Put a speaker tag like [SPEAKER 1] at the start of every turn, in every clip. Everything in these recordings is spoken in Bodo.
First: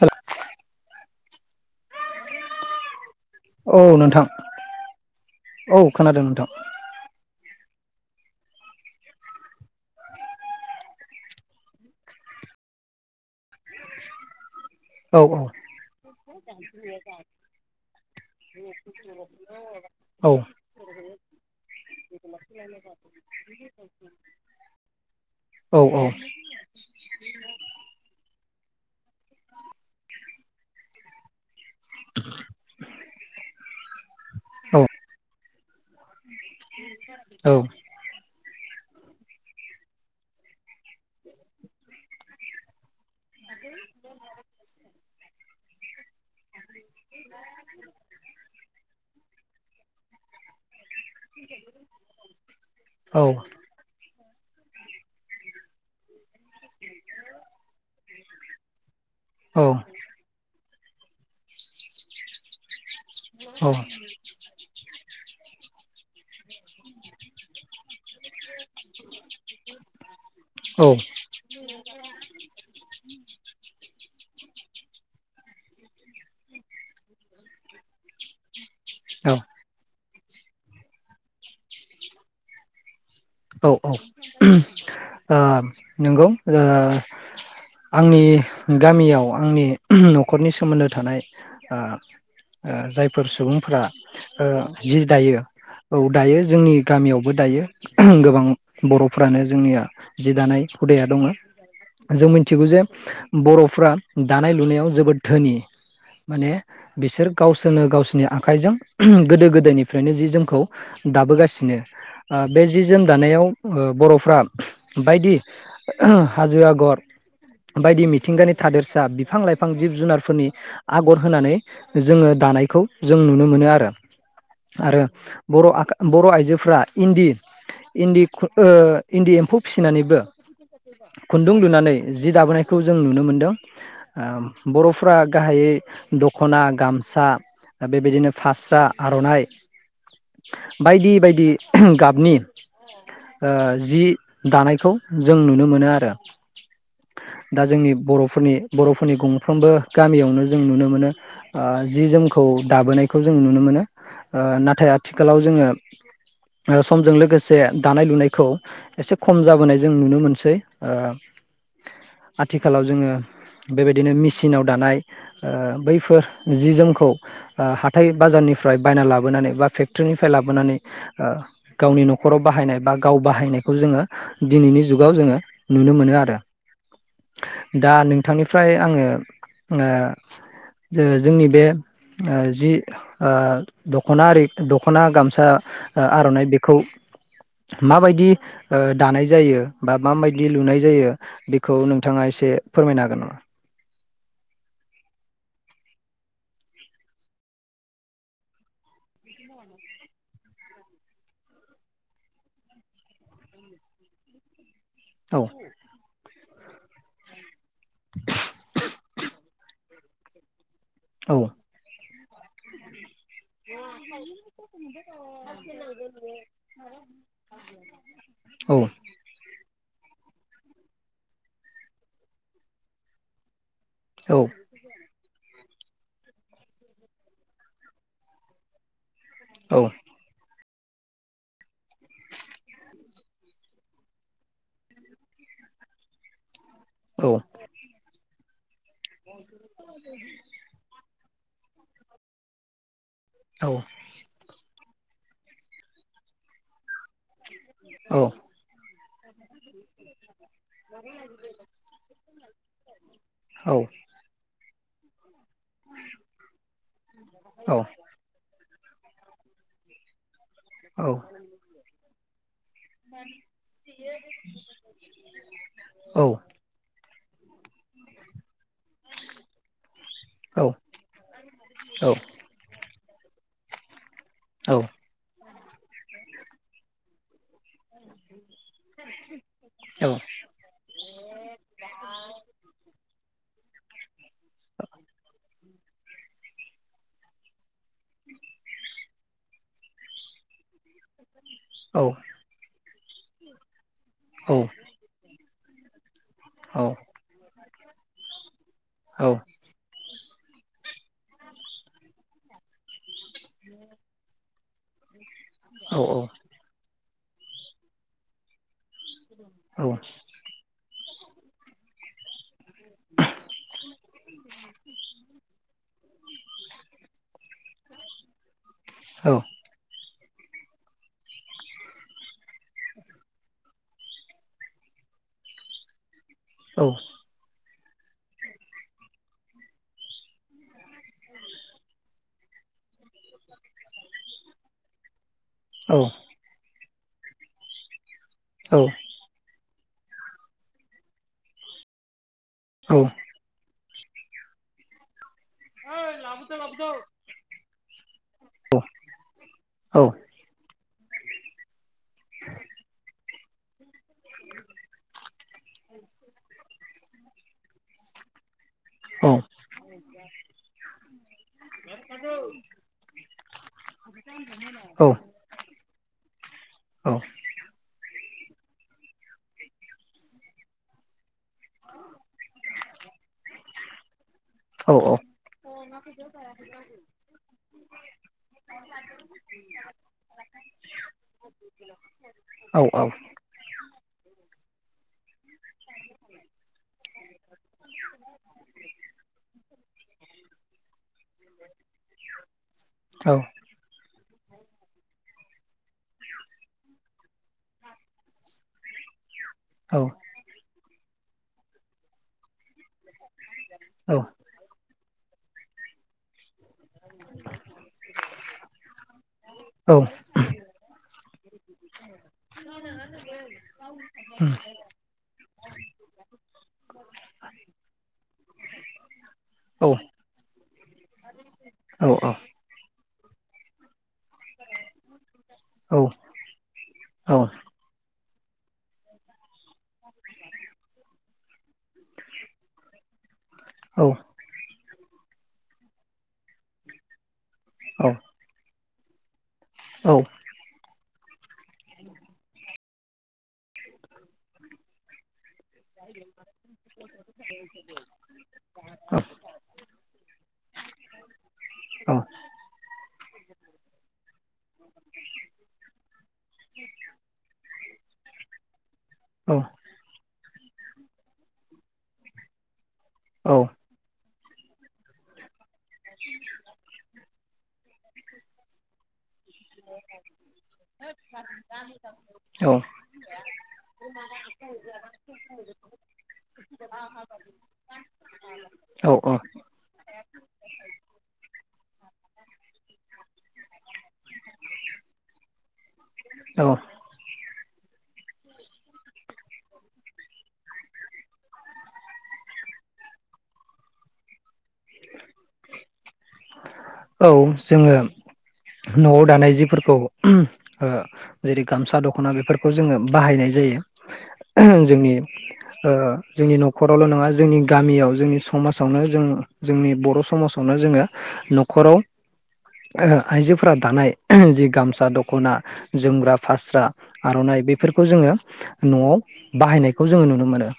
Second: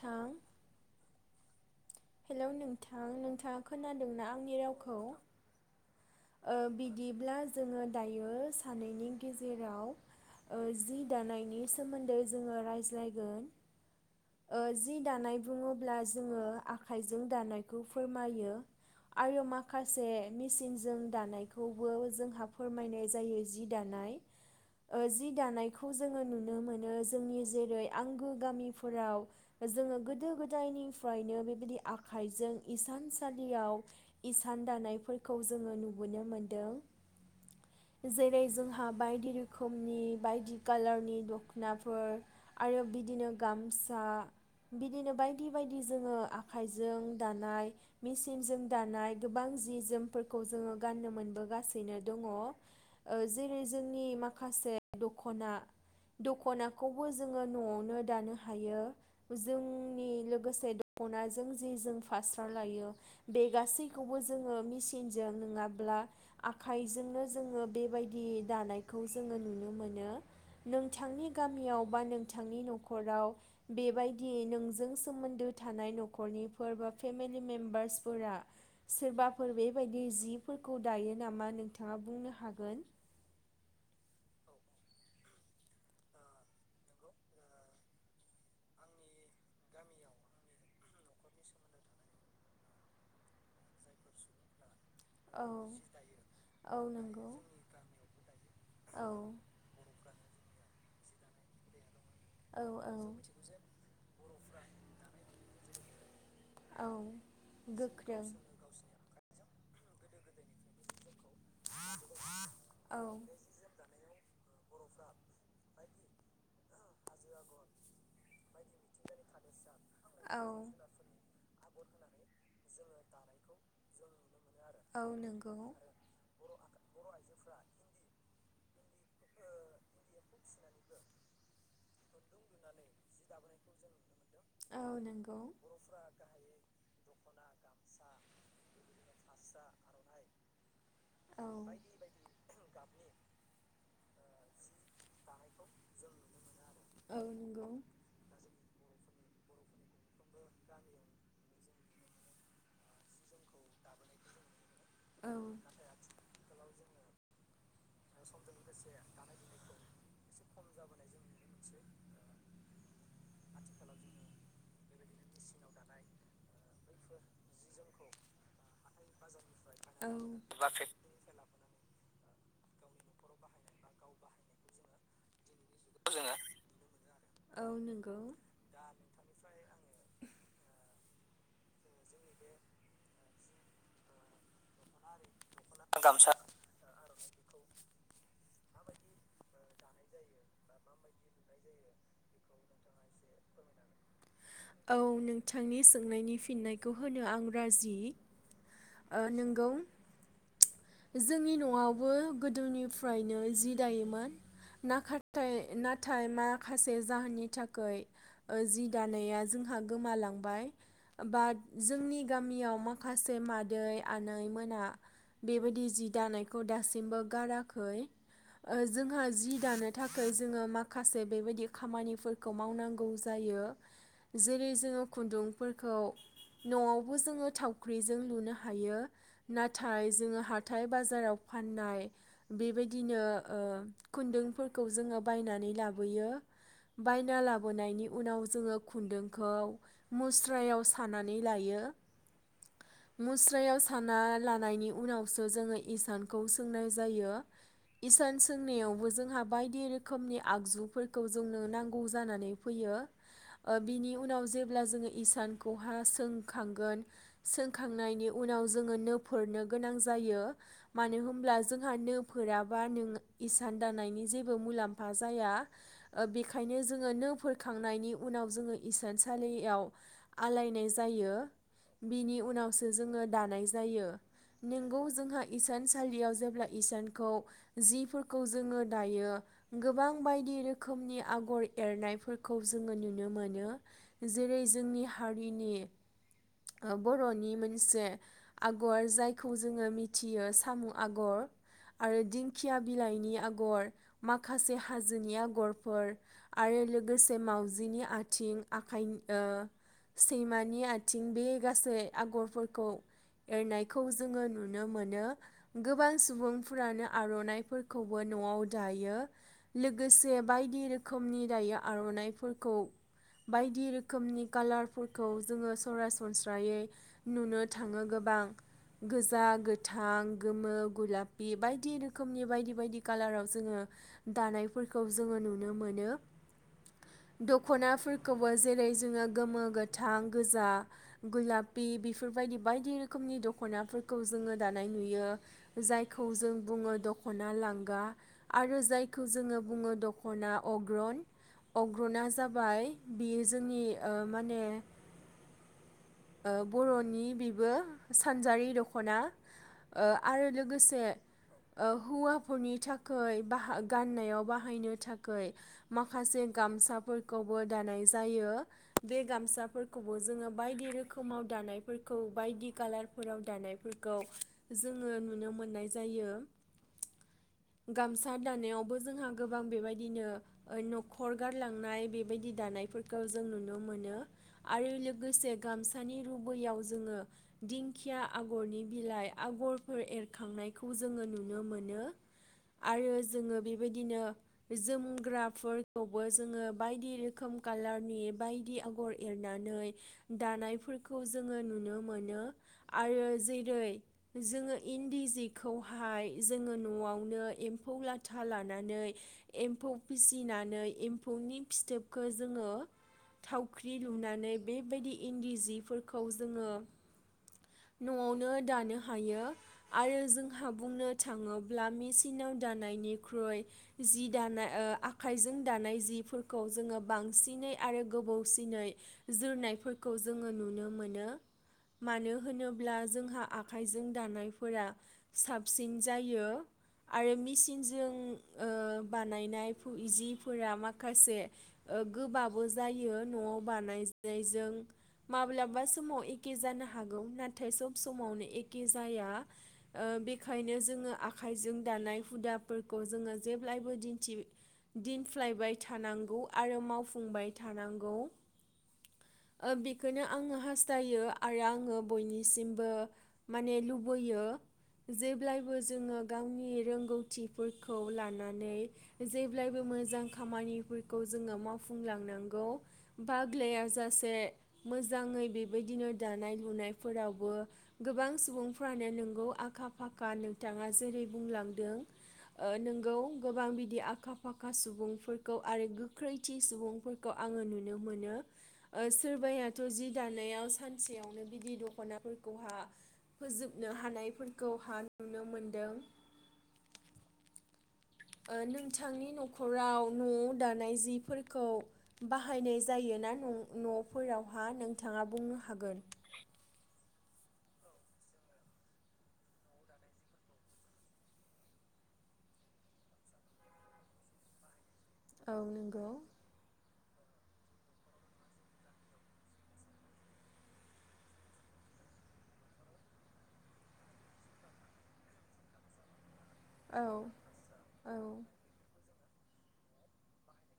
[SPEAKER 1] हेल'
[SPEAKER 2] हेलौ नोंथां आं नोंथाङा
[SPEAKER 1] औ नोंथां
[SPEAKER 2] खोनादोंना आंनि रावखौ
[SPEAKER 1] औ खोनादों नोंथां
[SPEAKER 2] ओ बिदिब्ला जोङो दायो सानैनि गेजेराव ओ जि दानायनि सोमोन्दै जोङो रायज्लायगोन। ओ जि
[SPEAKER 1] औ
[SPEAKER 2] दानाय बुङोब्ला जोङो आ आखाइजों दानायखौ फोरमायो आरो माखासे
[SPEAKER 1] औ
[SPEAKER 2] मेसिनजों दानायखौबो जोंहा फोरमायनाय जायो। जि दानाय ओ जि
[SPEAKER 1] औ
[SPEAKER 2] दानायखौ
[SPEAKER 1] औ
[SPEAKER 2] जोङो नुनो मोनो जोंनि जेरै आंगो गामि फोराव जोङो गोदो गोदायनिफ्रायनो बेबाय आखाइजों इसानसालियाव इसान
[SPEAKER 1] औ
[SPEAKER 2] दानायफोरखौ जोङो नुबोनो मोनदों
[SPEAKER 1] औ औ
[SPEAKER 2] जेरै जोंहा बायदि रोखोमनि बायदि कालारनि दख'नाफोर आरो बि दिनो गामसा बिदिनो बायदि बायदि जोङो आ खाइजों दानाय मेचिनजों दानाय गोबां जि जोमफोरखौ जोङो गाननो मोनबोगासिनो दङ। ओ जेरै जोंनि माखासे दख'ना था दख'नाखौबो जोङो न'आवनो दानो हायो जोंनि लोगोसे [unintelligible] जों जे जों फास्रा लायो बे
[SPEAKER 1] औ
[SPEAKER 2] गासैखौबो जोङो मेसिनजों नङाब्ला आखाइजोंनो जोङो बेबायदि दानायखौ जोङो नुनो मोनो।
[SPEAKER 1] औ
[SPEAKER 2] नोंथांनि गामियाव बा नोंथांनि न'खराव बेबायदि नोंजों सोमोन्दो थानाय न' खरनिफोर बा फेमिलि मेम्बार्स फोरा सोरबाफोर बेबाय बे जिफोरखौ दायो नामा नोंथाङा बुंनो हागोन।
[SPEAKER 1] औ औ ओ नोंगौ ओ आंनि गामियाव आंनि न'खरनि सोमोन्दो थानाय ओ जायफोर सुबुंफोरा ओ जि दायो
[SPEAKER 2] औ
[SPEAKER 1] औ दायो जोंनि
[SPEAKER 2] नंगौ
[SPEAKER 1] गामियावबो दायो। गोबां
[SPEAKER 2] औ
[SPEAKER 1] बर'फ्रानो जोंनिया जि दानाय हुदाया दङो। जों
[SPEAKER 2] औ
[SPEAKER 1] मिथिगौ जे
[SPEAKER 2] औ
[SPEAKER 1] बर'फ्रा दानाय लुनायाव जोबोद धोनि। माने
[SPEAKER 2] औ
[SPEAKER 1] बिसोर गावसोरनो
[SPEAKER 2] गोख्रों
[SPEAKER 1] गावसोरनि आखाइजों गोदो गोद दायनिफ्रायनो जि जोमखौ दाबोगासिनो ओ बे जि
[SPEAKER 2] औ
[SPEAKER 1] जोम दानायाव ओ बर'फ्रा बायदि हाजो आगर बायदि मिथिंगानि थादेरसा बिफां लाइफां जिब जुनारफोरनि
[SPEAKER 2] औ
[SPEAKER 1] आगर होनानै जोङो दानायखौ जों नुनो मोनो आरो, आरो
[SPEAKER 2] औ नंगौ
[SPEAKER 1] बर' आखा बर' आइजोफ्रा इन्दि इन्दि खुन ओ इन्दि एम्फौ फिसिनानैबो खुन्दुं लुनानै जि दाबोनायखौ जों नुनो मोनदों ओ
[SPEAKER 2] औ नंगौ औ
[SPEAKER 1] बर'फोरा
[SPEAKER 2] नंगौ
[SPEAKER 1] गाहायै दख'ना गामसा बेबायदिनो फास्रा आर'नाइ बायदि
[SPEAKER 2] औ
[SPEAKER 1] बायदि गाबनि ओ जि दानायखौ जों नुनो मोनो आरो दा जोंनि बर'फोरनि बर'फोरनि गं फ्रोमबो गामियावनो जों नुनो मोनो ओ जि जोमखौ खौ दाबोनायखौ जों नुनो मोनो ओ नाथाय आथिखालाव जोङो ओ समजों लोग। लोगोसे। दानाय -लुनायखौ एसे खम जाबोनाय जों नुनो मोनसै ओ आथिखालाव जोङो बेबायदिनो मेसिनाव दानाय ओ बैफोर जि जोमखौ ओ हाथाय बाजारनिफ्राय बायना लाबोनानै बा फेक्टरनिफ्राय लाबोनानै ओ गावनि न'खर। खराव बाहायनाय बा गाव बाहायनायखौ जोङो दिनैनि जुगाव जोङो। नुनो मोनो आरो
[SPEAKER 2] औ
[SPEAKER 1] दा
[SPEAKER 2] नंगौ
[SPEAKER 1] नोंथांनिफ्राय आङो ओ। जोंनि बे ओ जि ओ दख'ना आरि। दख'ना, गामसा ओ
[SPEAKER 2] गामसा
[SPEAKER 1] आर'नाइ बेखौ। माबायदि ओ दानाय जायो बा माबायदि लुनाय जायो बेखौ नोंथाङा एसे फोरमायनो हागोन नामा।
[SPEAKER 2] औ नोंथांनि सोंनायनि फिननायखौ होनो आं राजि। ओ नंगौ जोंनि न'आवबो गोदोनिफ्रायनो जि दायोमोन। नाखारथाय नाथाय मा। खासे जाहोननिथा। खै ओ जि दानाया जोंहा। गोमालांबाय।
[SPEAKER 1] औ औ
[SPEAKER 2] बाद जोंनि। गामियाव माखासे मात। दै, आनै मोना बेबायदि जि दानायखौ दासिमबो गाराखै
[SPEAKER 1] औ
[SPEAKER 2] ओ जोंहा जि दानो। थाखाय जोङो माखासे बेबायदि खामानिफोरखौ मावनांगौ जायो। जेरै जोङो खुन्दुं। फोरखौ न'आवबो जोङो थावख्रिजों लुनो। हायो नाथाय जोङो हा- थाय बाजाराव फाननाय बेबायदिनो अ खुन्दुंफोरखौ जोङो बायनानै लाबोयो बायना लाबोनायनि उनाव जोङो खुन्दुंखौ मुस्रायाव साना- नै लायो मुस्रायाव साना लानायनि उनावसो जोङो इसानखौ सोंनाय जायो। इसान सोंनायावबो जोंहा बायदि रोखोमनि आगजुफोरखौ जोंनो नांगौ जानानै फैयो अ बिनि उनाव जे अब्ला जोङो इसान- खौहा सोंखांगोन सों- खांनायनि उनाव जोङो नो फोरनो गोनां जायो मानो होमब्ला जोंहा नो फोराब बा नों इसान दानायनि जेबो मुलाम्फा जाया अ बेनिखायनो जोंङो नो- फोरखांनायनि उनाव जोंङो इसानसालियाव आलायनाय जायो बिनि उनाव जोंङो दानाय जायो। नेंगौ जोंहाय इसानसालियाव जेब्ला इसानखौ जिफोरखौ जोंङो दायो गोबां बायदि रोखोमनि आगर एरनायफोरखौ जोंङो नु- नो मोनो जेरै- जोंनि हारिनि अ बर'नि जे आगर जाय- खौ जोंङो मिथियो सामु' आगर आरो दिंखिया बिलाइनि आगर माखासे हाजोनि आ- गरफोर आरो लोगोसे माउ- जिनि आथिं आखाइनि अ सैमानि आथिं बे गासै आगरफोर खौ एरनायखौ जोंङो नु नो मोनो। गोबां सुबुंफोरानो आर'नाइफोरखौबो न'आव दायो लोगोसे बायदि रोखोम रोखोमनि दायो आर'नाइफोर खौ बायदि रोखोमनि कालारफोरखौ जोंङो सरा सनस्रायै नुनो थांङो गोबां गोजा गोथां थां गोमो गुलापि बायदि रोखोमनि बायदि-बायदि कालाराव जोंङो दानायफोरखौ जोंङो नुनो मोनो।
[SPEAKER 1] औ।
[SPEAKER 2] दख'नाफोरखौबो जेरै जोंङो गोमो गोथां गोजा गुलापि बे फोरबायदि बायदि रोखोमनि दख'नाफोरखौ जोंङो दानाय नुयो।
[SPEAKER 1] औ
[SPEAKER 2] जायखौ जों बुंङो दख'ना लांगा आरो जायखौ जोङो बुङो दख'ना अग्रन अग्रना जा बाय बेयो जोंनि ओ माने
[SPEAKER 1] ओइ लाबोद'-लाबोद'।
[SPEAKER 2] नि बेबो सानजारि दख'ना ओ आरो लो गोसे ओ हौवाफोरनि थाखाय बाहा गाननायाव बाहायनो थाखाय माखासे गामसाफोरखौबो दानाय जायो। बे गामसाफोरखौबो जोङो बायदि रोखोमाव दानायफोर खौ बायदि कालार फोराव दानायफोरखौ जोङो नुनो मोननाय जायो गाम सा दानायावबो जोंहा गोबां बेबायदिनो ओ न'खर गारलांनाय बेबायदि दानायफोरखौ जों नुनो मोनो। आरो लोगोसे गामसानि रुबैयाव जोङो दिंखिया आगरनि बिलाइ आगरफोर एरखांनायखौ जोङो नुनो मोनो आरो जोङो बेबायदिनो जोमग्राफोरखौबो जोङो बायदि रोखोम कालारनि बायदि आगर एरनानै दानायफोरखौ जोङो नुनो मोनो आरो जेरै जोङो इन्दि जिखौ खौहाय जोङो न'आवनो नो एम्फौ लाथा लानानै एम्फौ फिसिनानै एम्फौनि फिथोबखौ जोङो थावख्रि लुनानै बेबायदि इन्दि जि खौ जोङो
[SPEAKER 1] [inaudible]
[SPEAKER 2] न'आवनो दानो हायो आरो जोंहा बुंनो थाङोब्ला मेसिनाव दानायनिख्रुइ जि दानाय आखाइजों दानाय जिफोरखौ जोङो बांसिनै आरो गोबौसिनै जोरनायफोरखौ जोङो नुनो मोनो मानो होनोब्ला जोंहा आखाइजों दानायफोरा साबसिन जायो आरो मेसिनजों ओ बानायनाय जिफोरा माखासे गोबाबो जायो न'आव बानायज नायजों माब्लाब बा समाव एके जानो हागौ नाथ थाय सब समावनो एक के जाया ओ बेखायनो जोङो आखाइजों दानाय हुदाफोरखौ जोङो जेब्लायबो दिन्थि दिनफ्लायबाय थानांगौ आरो मावफुंबाय थानांगौ ओ बेखौनो
[SPEAKER 1] [unintelligible]
[SPEAKER 2] आङो हास्थायो आरो आङो बयनिसिमबो माने लुबैयो जेब्लायबो जोङो गावनि रोंगौथिफोरखौ लानानै जेब्लायबो मोजां खामानिफोरखौ जोङो मावफुंलांनांगौ। बाग्लायाजासे मोजाङै बे बेदिनो दानाय लुनायफोराव बो गोबां सुबुंफ्रानो नोंगौ। आखा फाखा नोंथाङा जेरै बुंलांदों ओ नोंगौ गोबां बिदि आखा फाखा सुबुंफोरखौ आरो गोख्रैथि सुबुंफोरखौ आङो नुनो मोनो ओ सोरबाया जि दानायाव सानसेयावनो बिदि दख'नाफोरखौ हा फोजोबनो हानायफोरखौ हा नुनो मोनदों। ओ नोंथांनि न'खराव न'आव दानाय जिफोरखौ बाहायनाय जायो ना न' न' फोरावहा नोंथाङा बुंनो हागोन?
[SPEAKER 1] औ जोङो न'आव दानाय जिफोरखौ ओ जेरै गामसा दख'ना बेफोरखौ जोङो बाहायनाय जायो जोंनि
[SPEAKER 2] औ
[SPEAKER 1] [unintelligible] ओ
[SPEAKER 2] नंगौ
[SPEAKER 1] जोंनि न'खरावल' नङा। जोंनि गामियाव जोंनि समाजावनो जों जोंनि बर' समजआवनो जोङो न'ख खराव ओ आइजोफोरा दानाय जि गामसा दख'ना जोमग्रा फास्रा
[SPEAKER 2] औ
[SPEAKER 1] आर'नाइ बेफोरखौ
[SPEAKER 2] औ
[SPEAKER 1] जोङो न'आव बाहायनायखौ जोङो नुनो मोनो।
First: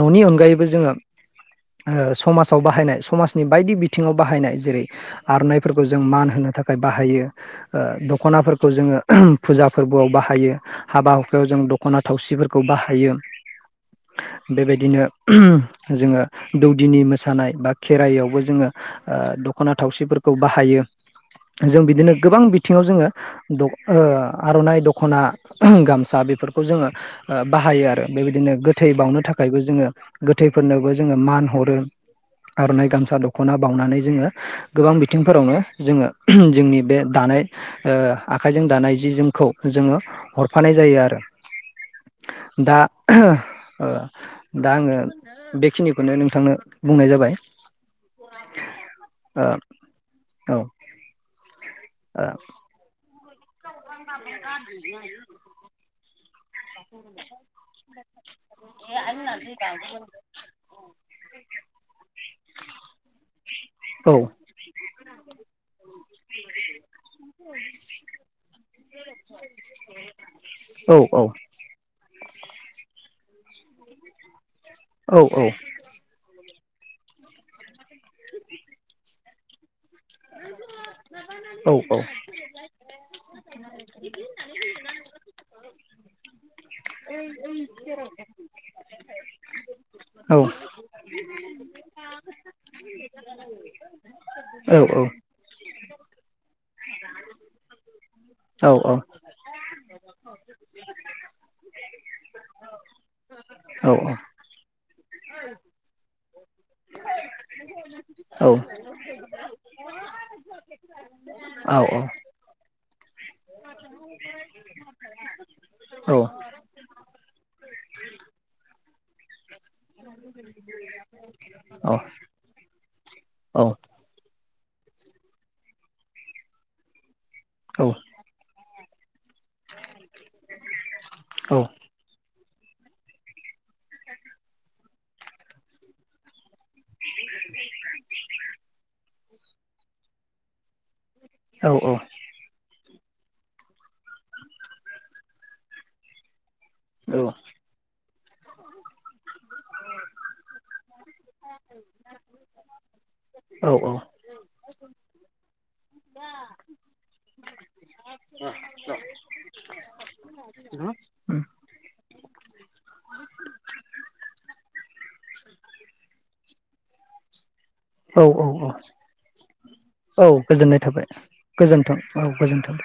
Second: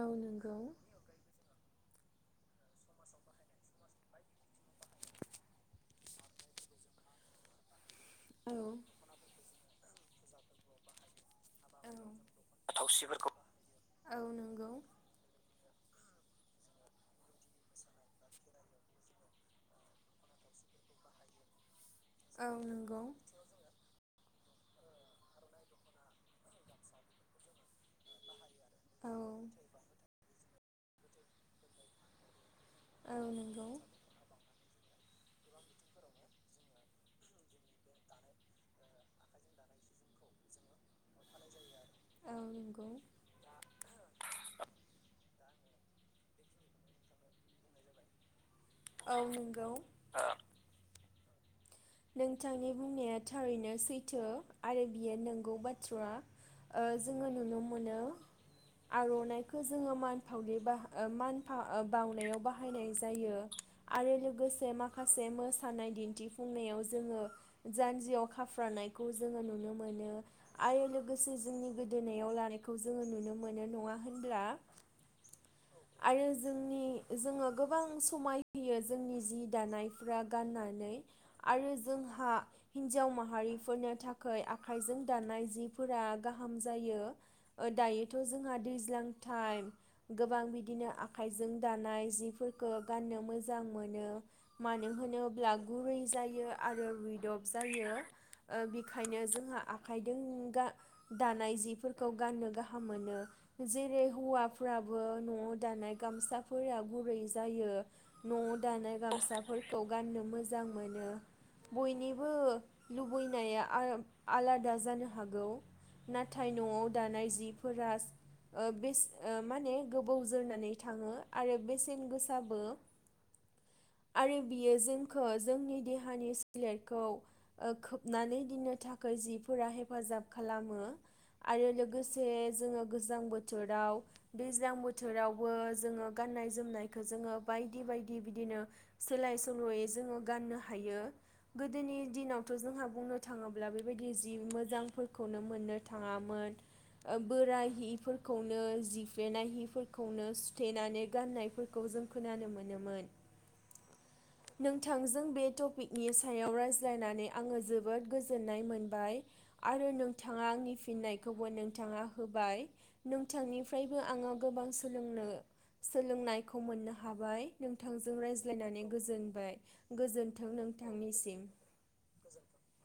[SPEAKER 2] औ नंगौ
[SPEAKER 1] अनगायैबो जोङो ओ समाजाव बाहायनाय समाजनि बायदि बिथिङाव बाहायनाय जेरै आर'नायफोरखौ जों मान होनो थाखाय बाहायो ओ
[SPEAKER 2] औ
[SPEAKER 1] दख'नाफोरखौ जोङो फुजा फोरबोआव बाहायो हाबा हुख खो जों दख'ना थावसिफोरखौ बाहायो
[SPEAKER 2] थावसिफोरखौ औ नंगौ
[SPEAKER 1] बेबायदिनो जोङो दौदिनि मोसानाय बा खेराइयावबो जोङो ओ दख दखना थावसिफोरखौ बाहायो जों बिद दिनो गोबां
[SPEAKER 2] औ
[SPEAKER 1] बिथिङाव
[SPEAKER 2] नंगौ
[SPEAKER 1] जोङो दख ओ आर'नाइ दख'ना गामसा बेफोरखौ जोङो ओ बाहायो आरो बेबायदिनो गोथै
[SPEAKER 2] औ
[SPEAKER 1] बावनो थाखायबो जोङो गोथ थैफोरनोबो जोङो मान हरो। आर'नाइ गामसा दख'ना
[SPEAKER 2] नंगौ
[SPEAKER 1] बावनानै जोङो गोबां बिथिंफोरावनो जोङो जोंनि बे दानाय आखाइजों दानाय जि जोमखौ जोङो हरफानाय जायो आरो
[SPEAKER 2] औ नंगौ
[SPEAKER 1] [unintelligible] बेखिनिखौनो नोंथांनो बुंनाय जाबाय
[SPEAKER 2] औ नोंगौ
[SPEAKER 1] ओ औ
[SPEAKER 2] नोंथांनि बुंनाया थारैनो सैथो आरो बियो नंगौबा [inaudible] जोङो नुनो मोनो आर'नाइखौ जोङो मानफाव बा मान बावनायाव बाहायनाय जायो आरो लोगोसे माखासे मोसानाय दिन्थिफुंनायाव जोङो जानजियाव खाफ्रानायखौ जोङो नुनो मोनो आरो
[SPEAKER 1] ओ औ
[SPEAKER 2] लोगोसे जों गोदोनायाव लानायखौ जोङो नुनो मोनो मोनो नङा होनब्ला
[SPEAKER 1] औ औ
[SPEAKER 2] आरो जोंनि जोङो गोबां समाय होयो जोंनि जि दानाय फ्रा गाननानै
[SPEAKER 1] औ
[SPEAKER 2] आरो जोंहा हिन्जाव माहारिफोरनि थाखाय आखाइजों दानाय फोरा गाहाम जायो। दायोथ' जोंहा दैज्लां फाइ
[SPEAKER 1] औ
[SPEAKER 2] गोबां बिदिनो आं आखाइजों दानाय जिफोरखौ गाननो मोजां मोनो।
[SPEAKER 1] औ
[SPEAKER 2] मानो होनोब्ला गुरै जायो आरो रिदब जायो। ओ
[SPEAKER 1] औ
[SPEAKER 2] बेखायनो जोंहा आ आखाइजों गा दानाय जिफोरखौ गाननो गाहाम मोनो। जेरे होवाफ फोराबो न'आव दानाय गामसाफोरा गुरै जायो। न' आव
[SPEAKER 1] औ
[SPEAKER 2] दानाय गामसा फोरखौ गाननो मोजां मोनो बयनिबो लुबैनाया आ आलादा जानो हागौ नाथाय न'आव दानाय जिफोरा बेसे ओ बेसे मा होनो गोबाव जोरनानै थाङो आरो बेसेन गोसाबो आरो बियो जोखौ जोंनि देहानि सोलेरखौ ओ खोबनानै दोननो थाखा गोजिब फोरा हेफाजाब खालामो आरो लोगोसे जोंङो गोजां बो‌थोराव दैज्लांथोरावबो जोङो गाननाय जोमनाय जोङो बायदि बायदि बिदिनो सोलाय सोल'यै जोङो गाननो हायो। गोदोनि दिनावथ' जोंहा बुंनो थाङोब्ला बेबायदि जि मोजांफोरखौनो मोननो थाङामोन ओ बोराय बिफोर खौनो जिफेनायहिफोरखौनो सुथेनानै गाननायफोरखौ जों खोनानो मोनोमोन।
[SPEAKER 1] औ औ।
[SPEAKER 2] नों बिथांजों बे टपिकनि सायाव रायज्लायनानै आङो जोबोद गोजोननाय मोनबाय आरो नों बिथाङा आंनि फिननायखौबो नों नोंथाङा होबाय नोंथांनिफ्रायबो आङो गोबां सोलोंनो सोलोंनायखौ मोननो हाबाय नोंथांजों
[SPEAKER 1] औ औ
[SPEAKER 2] रायज्लायनानै गोजोनबाय।
[SPEAKER 1] औ
[SPEAKER 2] गोजोन्थों
[SPEAKER 1] गोजोननाय थाबाय
[SPEAKER 2] नोंथांनिसिम।
[SPEAKER 1] गोजोनथों औ गोजोन्थों